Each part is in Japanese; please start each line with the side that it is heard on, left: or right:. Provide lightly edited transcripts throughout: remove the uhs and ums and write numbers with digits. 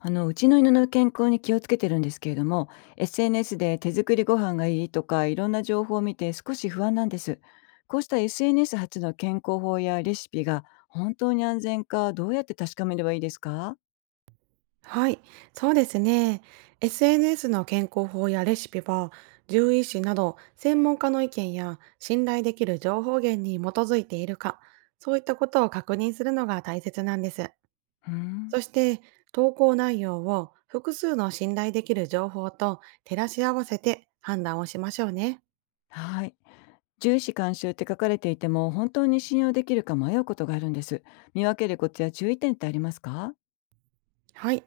left: うちの犬の健康に気をつけてるんですけれども、 SNS で手作りご飯がいいとかいろんな情報を見て少し不安なんです。こうした SNS 発の健康法やレシピが本当に安全か、どうやって確かめればいいですか？
right: はい、そうですね。SNS の健康法やレシピは、獣医師など専門家の意見や信頼できる情報源に基づいているか、そういったことを確認するのが大切なんです。
left: うーん。
right: そして、投稿内容を複数の信頼できる情報と照らし合わせて判断をしましょうね。
left: はい。重視監修って書かれていても本当に信用できるか迷うことがあるんです。見分けるコツや注意点ってありますか？
right: はい。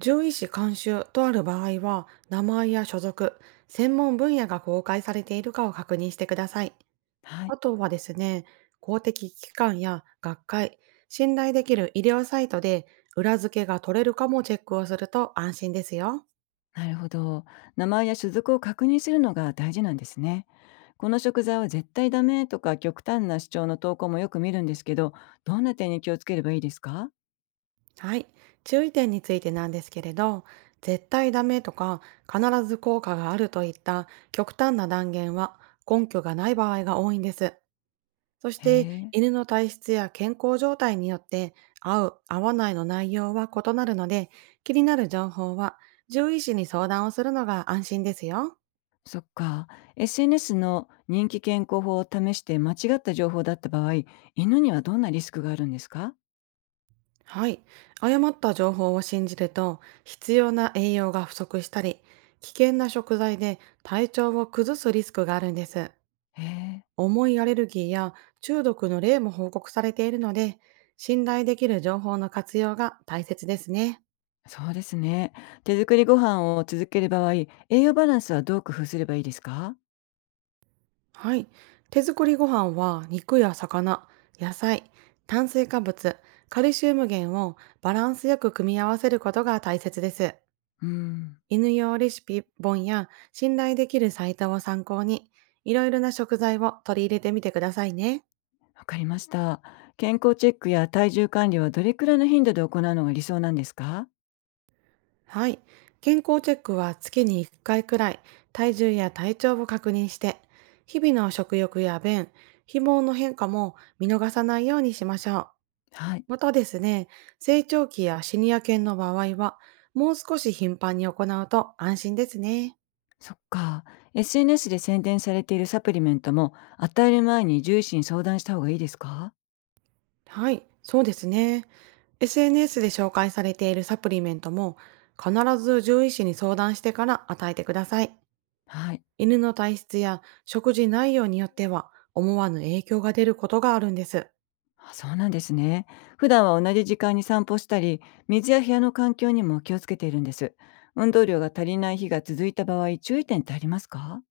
right: 獣医師監修とある場合は、名前や所属、専門分野が公開されているかを確認してください。
left: はい。
right: あとはですね、公的機関や学会、信頼できる医療サイトで裏付けが取れるかもチェックをすると安心ですよ。
left: なるほど。名前や種族を確認するのが大事なんですね。この食材は絶対ダメとか極端な主張の投稿もよく見るんですけど、どんな点に気をつければいいですか？
right: はい。注意点についてなんですけれど、絶対ダメとか必ず効果があるといった極端な断言は根拠がない場合が多いんです。そし
left: へ
right: て
left: え。
right: 犬の体質や健康状態によって合う、合わないの内容は異なるので、気になる情報は獣医師に相談をするのが安心ですよ。
left: そっか。SNS の人気健康法を試して間違った情報だった場合、犬にはどんなリスクがあるんですか？
right: はい。誤った情報を信じると、必要な栄養が不足したり、危険な食材で体調を崩すリスクがあるんです。
left: へえ。
right: 重いアレルギーや中毒の例も報告されているので、信頼できる情報の活用が大切ですね。
left: そうですね。手作りご飯を続ける場合、栄養バランスはどう工夫すればいいですか？
right: はい。手作りご飯は肉や魚、野菜、炭水化物、カルシウム源をバランスよく組み合わせることが大切です。
left: うん。
right: 犬用レシピ本や信頼できるサイトを参考に、いろいろな食材を取り入れてみてくださいね。
left: わかりました。健康チェックや体重管理はどれくらいの頻度で行うのが理想なんですか？
right: はい。健康チェックは月に1回くらい、体重や体調を確認して、日々の食欲や便、肥毛の変化も見逃さないようにしましょう。
left: はい。
right: またですね、成長期やシニア犬の場合は、もう少し頻繁に行うと安心ですね。
left: そっか。SNS で宣伝されているサプリメントも与える前に獣医師に相談した方がいいですか？
right: はい、そうですね。SNS で紹介されているサプリメントも、必ず獣医師に相談してから与えてください。
left: はい。
right: 犬の体質や食事内容によっては、思わぬ影響が出ることがあるんです。
left: あ、そうなんですね。普段は同じ時間に散歩したり、水や部屋の環境にも気をつけているんです。運動量が足りない日が続いた場合、注意点ってありますか？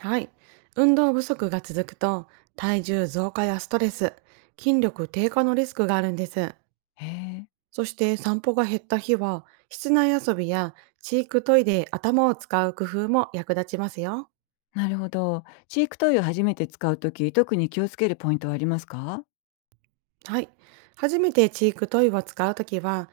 right: はい。運動不足が続くと、体重増加やストレス、筋力低下のリスクがあるんです。
left: へえ。
right: そして散歩が減った日は、室内遊びやチークトイで頭を使う工夫も役立ちますよ。
left: なるほど。チークトイを初めて使うとき、特に気をつけるポイントはありますか？
right: はい。初めてチークトイを使うときは、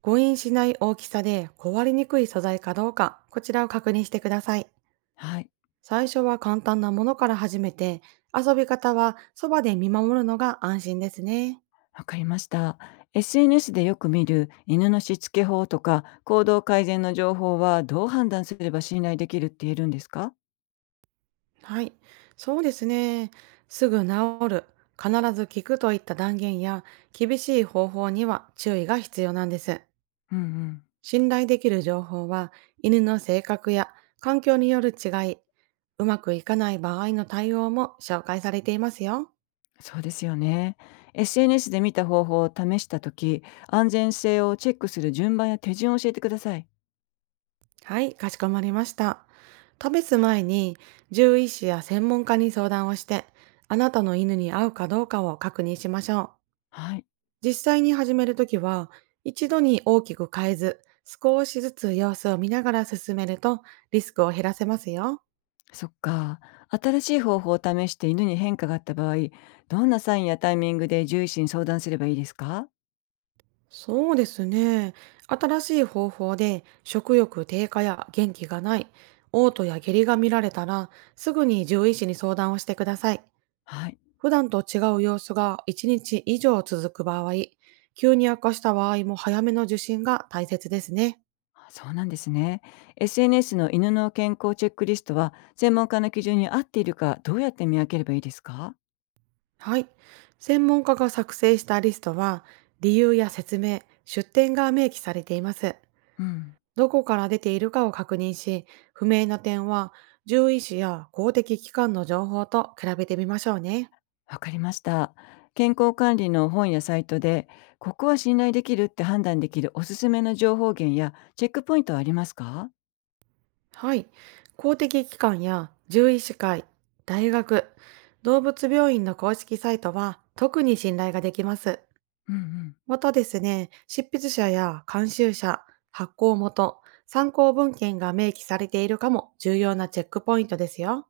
right: 誤飲しない大きさで壊れにくい素材かどうか、こちらを確認してください。
left: はい。
right: 最初は簡単なものから始めて、遊び方はそばで見守るのが安心ですね。
left: わかりました。SNS でよく見る犬のしつけ法とか行動改善の情報はどう判断すれば信頼できるって言えるんですか？
right: はい。そうですね。すぐ治る、必ず効くといった断言や、厳しい方法には注意が必要なんです。
left: うんうん。
right: 信頼できる情報は犬の性格や環境による違い、うまくいかない場合の対応も紹介されていますよ。
left: そうですよね。SNS で見た方法を試した時、安全性をチェックする順番や手順を教えてください。
right: はい、かしこまりました。試す前に獣医師や専門家に相談をして、あなたの犬に合うかどうかを確認しましょう。
left: はい。
right: 実際に始めるときは、一度に大きく変えず、少しずつ様子を見ながら進めるとリスクを減らせますよ。
left: そっか。新しい方法を試して犬に変化があった場合、どんなサインやタイミングで獣医師に相談すればいいですか？
right: そうですね。新しい方法で食欲低下や元気がない、嘔吐や下痢が見られたら、すぐに獣医師に相談をしてください。
left: はい。
right: 普段と違う様子が1日以上続く場合、急に悪化した場合も早めの受診が大切ですね。
left: あ、そうなんですね。SNS の犬の健康チェックリストは、専門家の基準に合っているか、どうやって見分ければいいですか？
right: はい。専門家が作成したリストは、理由や説明、出典が明記されています。
left: うん、
right: どこから出ているかを確認し、不明な点は獣医師や公的機関の情報と比べてみましょうね。
left: わかりました。健康管理の本やサイトで、ここは信頼できるって判断できるおすすめの情報源やチェックポイントはありますか？
right: はい。公的機関や獣医師会、大学、動物病院の公式サイトは特に信頼ができます。
left: うんうん、
right: またですね、執筆者や監修者、発行元、参考文献が明記されているかも重要なチェックポイントですよ。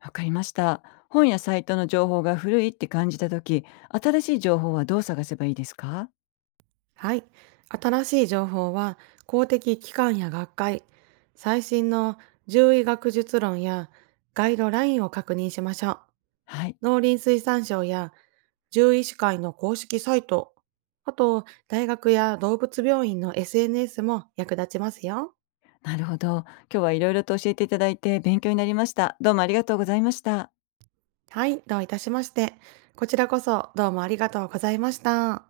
left: わかりました。本やサイトの情報が古いって感じたとき、新しい情報はどう探せばいいですか？
right: はい。新しい情報は公的機関や学会、最新の獣医学術論やガイドラインを確認しましょう。
left: はい、
right: 農林水産省や獣医師会の公式サイト、あと大学や動物病院の SNS も役立ちますよ。
left: なるほど。今日はいろいろと教えていただいて勉強になりました。どうもありがとうございました。
right: はい、どういたしまして。こちらこそどうもありがとうございました。